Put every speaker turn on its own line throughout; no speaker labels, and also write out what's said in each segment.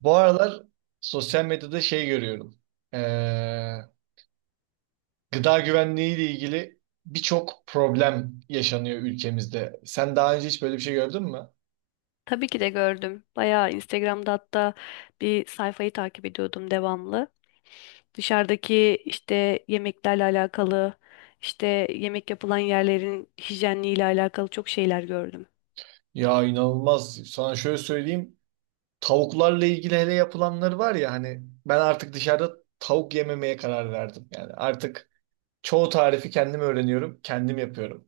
Bu aralar sosyal medyada şey görüyorum. Ee, gıda güvenliği ile ilgili birçok problem yaşanıyor ülkemizde. Sen daha önce hiç böyle bir şey gördün mü?
Tabii ki de gördüm. Bayağı Instagram'da hatta bir sayfayı takip ediyordum devamlı. Dışarıdaki işte yemeklerle alakalı, işte yemek yapılan yerlerin hijyenliğiyle alakalı çok şeyler gördüm.
Ya inanılmaz. Sana şöyle söyleyeyim. Tavuklarla ilgili hele yapılanları var ya hani ben artık dışarıda tavuk yememeye karar verdim. Yani artık çoğu tarifi kendim öğreniyorum, kendim yapıyorum.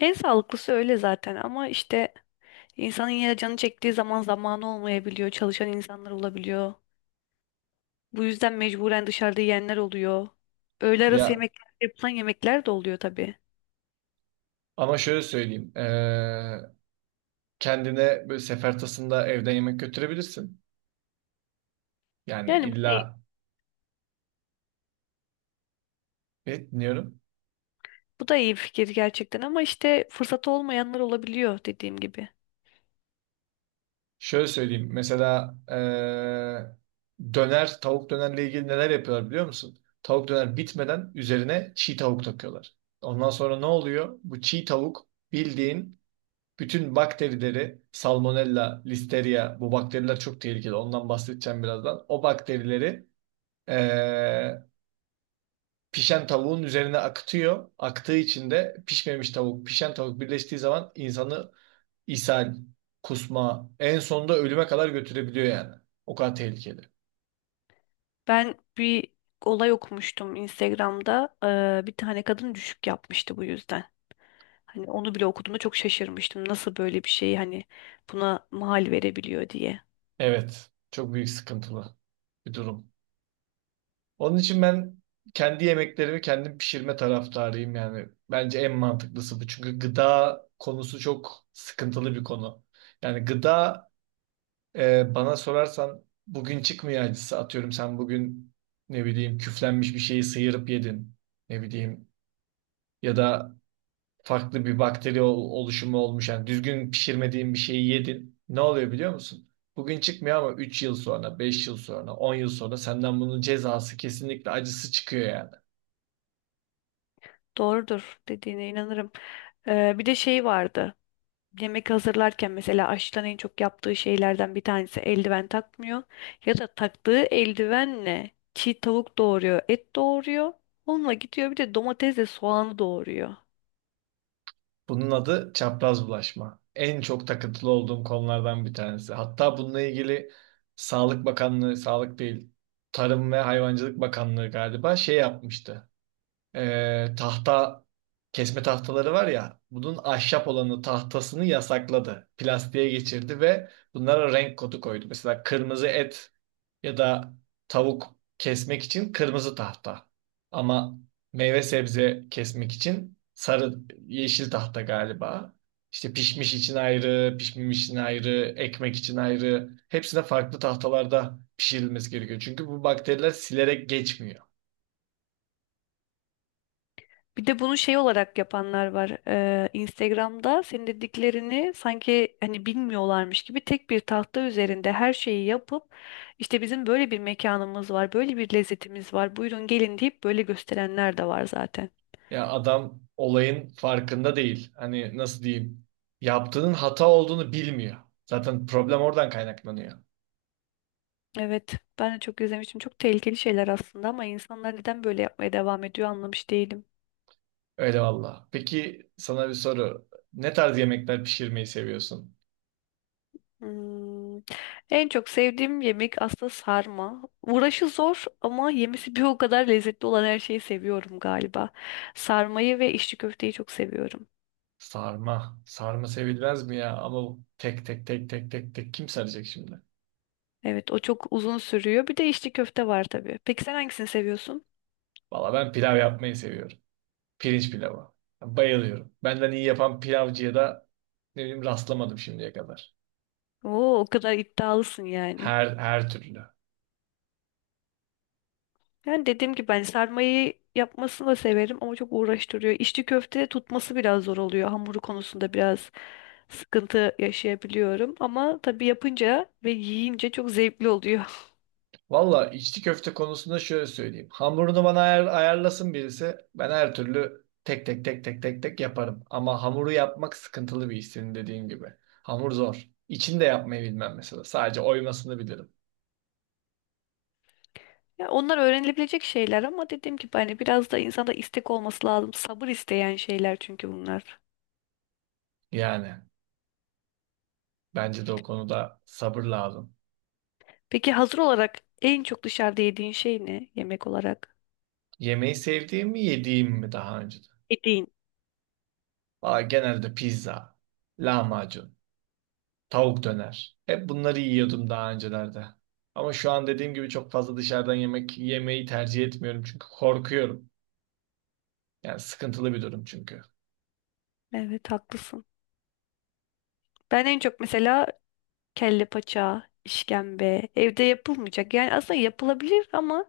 En sağlıklısı öyle zaten ama işte insanın yine canı çektiği zaman zamanı olmayabiliyor. Çalışan insanlar olabiliyor. Bu yüzden mecburen dışarıda yiyenler oluyor. Öğle arası
Ya
yemekler yapılan yemekler de oluyor tabii.
ama şöyle söyleyeyim. Kendine böyle sefer tasında evden yemek götürebilirsin. Yani
Yani bu ne?
illa ne dinliyorum.
Bu da iyi bir fikir gerçekten ama işte fırsatı olmayanlar olabiliyor dediğim gibi.
Şöyle söyleyeyim. Mesela döner, tavuk dönerle ilgili neler yapıyorlar biliyor musun? Tavuk döner bitmeden üzerine çiğ tavuk takıyorlar. Ondan sonra ne oluyor? Bu çiğ tavuk bildiğin bütün bakterileri, salmonella, listeria, bu bakteriler çok tehlikeli. Ondan bahsedeceğim birazdan. O bakterileri eee, pişen tavuğun üzerine akıtıyor. Aktığı için de pişmemiş tavuk, pişen tavuk birleştiği zaman insanı ishal, kusma en sonunda ölüme kadar götürebiliyor yani. O kadar tehlikeli.
Ben bir olay okumuştum Instagram'da. Bir tane kadın düşük yapmıştı bu yüzden. Hani onu bile okuduğumda çok şaşırmıştım. Nasıl böyle bir şey hani buna mahal verebiliyor diye.
Evet. Çok büyük sıkıntılı bir durum. Onun için ben kendi yemeklerimi kendim pişirme taraftarıyım yani. Bence en mantıklısı bu. Çünkü gıda konusu çok sıkıntılı bir konu. Yani gıda. Bana sorarsan bugün çıkmıyor acısı. Atıyorum sen bugün ne bileyim küflenmiş bir şeyi sıyırıp yedin. Ne bileyim ya da farklı bir bakteri oluşumu olmuş. Yani düzgün pişirmediğin bir şeyi yedin. Ne oluyor biliyor musun? Bugün çıkmıyor ama 3 yıl sonra, 5 yıl sonra, 10 yıl sonra senden bunun cezası kesinlikle acısı çıkıyor yani.
Doğrudur dediğine inanırım. Bir de şey vardı. Yemek hazırlarken mesela aşçıların en çok yaptığı şeylerden bir tanesi eldiven takmıyor. Ya da taktığı eldivenle çiğ tavuk doğuruyor, et doğuruyor. Onunla gidiyor bir de domatesle soğanı doğuruyor.
Bunun adı çapraz bulaşma. En çok takıntılı olduğum konulardan bir tanesi. Hatta bununla ilgili Sağlık Bakanlığı, Sağlık değil, Tarım ve Hayvancılık Bakanlığı galiba şey yapmıştı. Tahta, kesme tahtaları var ya bunun ahşap olanı tahtasını yasakladı. Plastiğe geçirdi ve bunlara renk kodu koydu. Mesela kırmızı et ya da tavuk kesmek için kırmızı tahta. Ama meyve sebze kesmek için sarı yeşil tahta galiba. İşte pişmiş için ayrı, pişmemiş için ayrı, ekmek için ayrı. Hepsine farklı tahtalarda pişirilmesi gerekiyor. Çünkü bu bakteriler silerek geçmiyor.
Bir de bunu şey olarak yapanlar var. Instagram'da senin dediklerini sanki hani bilmiyorlarmış gibi tek bir tahta üzerinde her şeyi yapıp işte bizim böyle bir mekanımız var, böyle bir lezzetimiz var. Buyurun gelin deyip böyle gösterenler de var zaten.
Ya adam olayın farkında değil. Hani nasıl diyeyim? Yaptığının hata olduğunu bilmiyor. Zaten problem oradan kaynaklanıyor.
Evet, ben de çok izlemiştim. Çok tehlikeli şeyler aslında ama insanlar neden böyle yapmaya devam ediyor anlamış değilim.
Öyle valla. Peki sana bir soru. Ne tarz yemekler pişirmeyi seviyorsun?
Hmm. En çok sevdiğim yemek aslında sarma. Uğraşı zor ama yemesi bir o kadar lezzetli olan her şeyi seviyorum galiba. Sarmayı ve içli köfteyi çok seviyorum.
Sarma. Sarma sevilmez mi ya? Ama tek tek tek tek tek tek kim saracak şimdi?
Evet, o çok uzun sürüyor. Bir de içli köfte var tabii. Peki sen hangisini seviyorsun?
Valla ben pilav yapmayı seviyorum. Pirinç pilavı. Bayılıyorum. Benden iyi yapan pilavcıya da ne bileyim rastlamadım şimdiye kadar.
Oo, o kadar iddialısın yani.
Her türlü.
Yani dediğim gibi ben sarmayı yapmasını da severim ama çok uğraştırıyor. İçli köfte tutması biraz zor oluyor. Hamuru konusunda biraz sıkıntı yaşayabiliyorum. Ama tabii yapınca ve yiyince çok zevkli oluyor.
Valla içli köfte konusunda şöyle söyleyeyim. Hamurunu bana ayarlasın birisi. Ben her türlü tek tek tek tek tek tek yaparım. Ama hamuru yapmak sıkıntılı bir iş senin dediğin gibi. Hamur zor. İçini de yapmayı bilmem mesela. Sadece oymasını bilirim.
Ya onlar öğrenilebilecek şeyler ama dediğim gibi hani biraz da insanda istek olması lazım. Sabır isteyen şeyler çünkü bunlar.
Yani bence de o konuda sabır lazım.
Peki hazır olarak en çok dışarıda yediğin şey ne yemek olarak?
Yemeği sevdiğim mi yediğim mi daha önce?
Yediğin.
Valla genelde pizza, lahmacun, tavuk döner. Hep bunları yiyordum daha öncelerde. Ama şu an dediğim gibi çok fazla dışarıdan yemek yemeyi tercih etmiyorum çünkü korkuyorum. Yani sıkıntılı bir durum çünkü.
Evet haklısın. Ben en çok mesela kelle paça, işkembe evde yapılmayacak. Yani aslında yapılabilir ama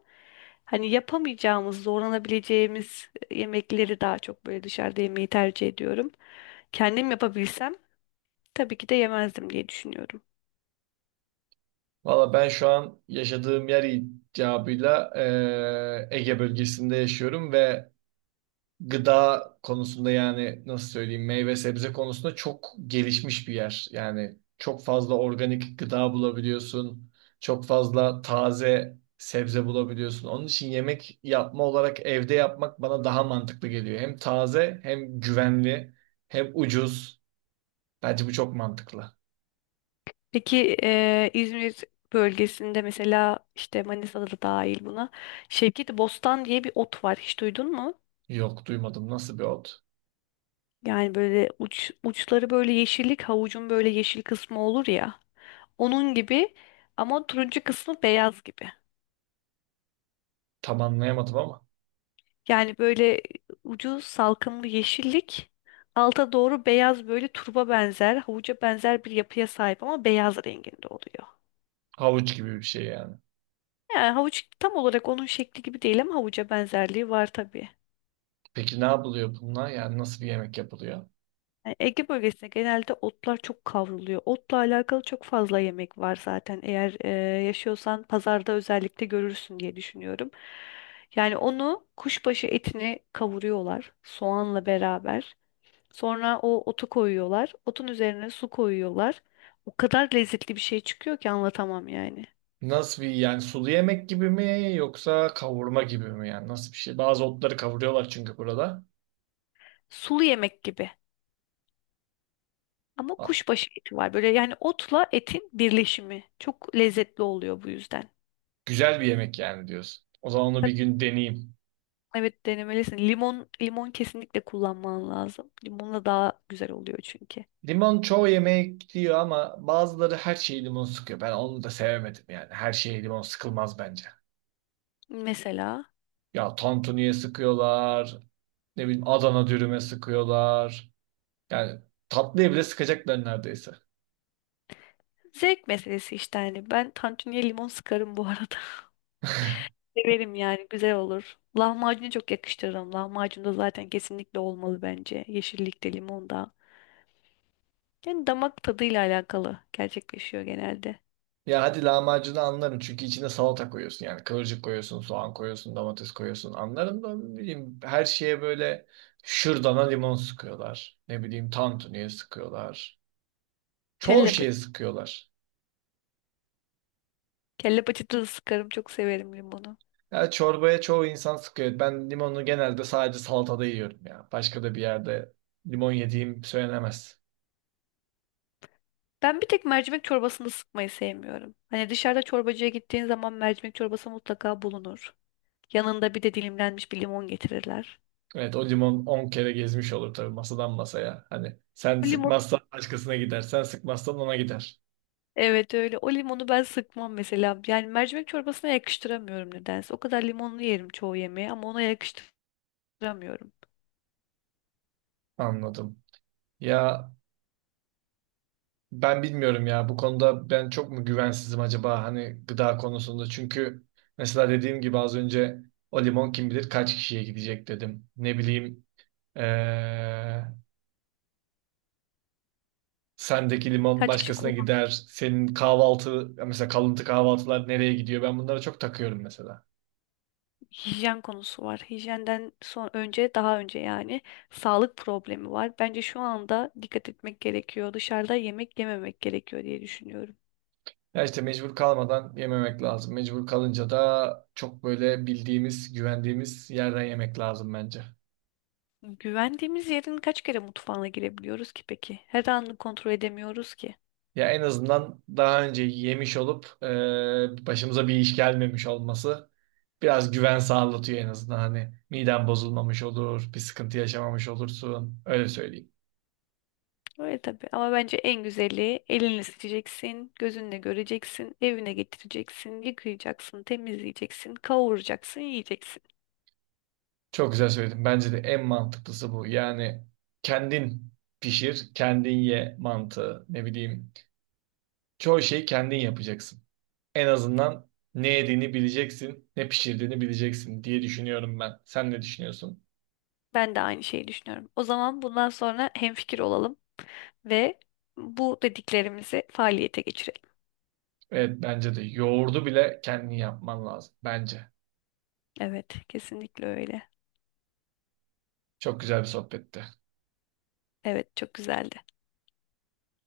hani yapamayacağımız, zorlanabileceğimiz yemekleri daha çok böyle dışarıda yemeyi tercih ediyorum. Kendim yapabilsem tabii ki de yemezdim diye düşünüyorum.
Valla ben şu an yaşadığım yer icabıyla Ege bölgesinde yaşıyorum ve gıda konusunda yani nasıl söyleyeyim meyve sebze konusunda çok gelişmiş bir yer. Yani çok fazla organik gıda bulabiliyorsun. Çok fazla taze sebze bulabiliyorsun. Onun için yemek yapma olarak evde yapmak bana daha mantıklı geliyor. Hem taze hem güvenli hem ucuz. Bence bu çok mantıklı.
Peki İzmir bölgesinde mesela işte Manisa'da da dahil buna Şevketi Bostan diye bir ot var. Hiç duydun mu?
Yok duymadım. Nasıl bir ot?
Yani böyle uçları böyle yeşillik, havucun böyle yeşil kısmı olur ya. Onun gibi ama turuncu kısmı beyaz gibi.
Tam anlayamadım ama
Yani böyle ucu salkımlı yeşillik, alta doğru beyaz böyle turba benzer, havuca benzer bir yapıya sahip ama beyaz renginde oluyor.
havuç gibi bir şey yani.
Yani havuç tam olarak onun şekli gibi değil ama havuca benzerliği var tabii.
Peki ne yapılıyor bununla? Yani nasıl bir yemek yapılıyor?
Yani Ege bölgesinde genelde otlar çok kavruluyor. Otla alakalı çok fazla yemek var zaten. Eğer yaşıyorsan pazarda özellikle görürsün diye düşünüyorum. Yani onu kuşbaşı etini kavuruyorlar soğanla beraber. Sonra o otu koyuyorlar. Otun üzerine su koyuyorlar. O kadar lezzetli bir şey çıkıyor ki anlatamam yani.
Nasıl bir yani sulu yemek gibi mi yoksa kavurma gibi mi yani nasıl bir şey? Bazı otları kavuruyorlar çünkü burada.
Sulu yemek gibi. Ama
Ha,
kuşbaşı eti var. Böyle yani otla etin birleşimi. Çok lezzetli oluyor bu yüzden.
güzel bir yemek yani diyorsun. O zaman onu bir
Tabii,
gün deneyeyim.
evet denemelisin. Limon kesinlikle kullanman lazım. Limonla daha güzel oluyor çünkü.
Limon çoğu yemek diyor ama bazıları her şeyi limon sıkıyor. Ben onu da sevemedim yani. Her şeye limon sıkılmaz bence.
Mesela
Ya tantuniye sıkıyorlar. Ne bileyim Adana dürüme sıkıyorlar. Yani tatlıya bile sıkacaklar neredeyse.
zevk meselesi işte hani ben tantuniye limon sıkarım bu arada. Severim yani güzel olur. Lahmacunu çok yakıştırırım. Lahmacun da zaten kesinlikle olmalı bence. Yeşillikte, limonda. Yani damak tadıyla alakalı gerçekleşiyor genelde.
Ya hadi lahmacunu anlarım çünkü içine salata koyuyorsun yani kıvırcık koyuyorsun, soğan koyuyorsun, domates koyuyorsun anlarım da ne bileyim her şeye böyle şırdana limon sıkıyorlar. Ne bileyim tantuniye sıkıyorlar. Çoğu
Kelle paça.
şeye sıkıyorlar.
Kelle paçada da sıkarım. Çok severim limonu.
Ya çorbaya çoğu insan sıkıyor. Ben limonu genelde sadece salatada yiyorum ya. Başka da bir yerde limon yediğim söylenemez.
Ben bir tek mercimek çorbasını sıkmayı sevmiyorum. Hani dışarıda çorbacıya gittiğin zaman mercimek çorbası mutlaka bulunur. Yanında bir de dilimlenmiş bir limon getirirler.
Evet o limon 10 kere gezmiş olur tabii masadan masaya. Hani sen
O limon
sıkmazsan başkasına gider, sen sıkmazsan ona gider.
evet öyle. O limonu ben sıkmam mesela. Yani mercimek çorbasına yakıştıramıyorum nedense. O kadar limonlu yerim çoğu yemeği ama ona yakıştıramıyorum. Hatırlamıyorum.
Anladım. Ya ben bilmiyorum ya bu konuda ben çok mu güvensizim acaba hani gıda konusunda. Çünkü mesela dediğim gibi az önce o limon kim bilir kaç kişiye gidecek dedim. Ne bileyim eee, sendeki limon
Kaç kişi
başkasına
kullandı?
gider. Senin kahvaltı mesela kalıntı kahvaltılar nereye gidiyor? Ben bunlara çok takıyorum mesela.
Hijyen konusu var. Hijyenden son önce daha önce yani sağlık problemi var. Bence şu anda dikkat etmek gerekiyor. Dışarıda yemek yememek gerekiyor diye düşünüyorum.
Ya işte mecbur kalmadan yememek lazım. Mecbur kalınca da çok böyle bildiğimiz, güvendiğimiz yerden yemek lazım bence.
Güvendiğimiz yerin kaç kere mutfağına girebiliyoruz ki peki? Her anını kontrol edemiyoruz ki.
Ya en azından daha önce yemiş olup başımıza bir iş gelmemiş olması biraz güven sağlatıyor en azından. Hani miden bozulmamış olur, bir sıkıntı yaşamamış olursun. Öyle söyleyeyim.
Öyle tabii ama bence en güzeli elinle seçeceksin, gözünle göreceksin, evine getireceksin, yıkayacaksın, temizleyeceksin, kavuracaksın, yiyeceksin.
Çok güzel söyledim. Bence de en mantıklısı bu. Yani kendin pişir, kendin ye mantığı. Ne bileyim. Çoğu şeyi kendin yapacaksın. En azından ne yediğini bileceksin, ne pişirdiğini bileceksin diye düşünüyorum ben. Sen ne düşünüyorsun?
Ben de aynı şeyi düşünüyorum. O zaman bundan sonra hemfikir olalım. Ve bu dediklerimizi faaliyete geçirelim.
Evet bence de yoğurdu bile kendin yapman lazım bence.
Evet, kesinlikle öyle.
Çok güzel bir sohbetti.
Evet, çok güzeldi.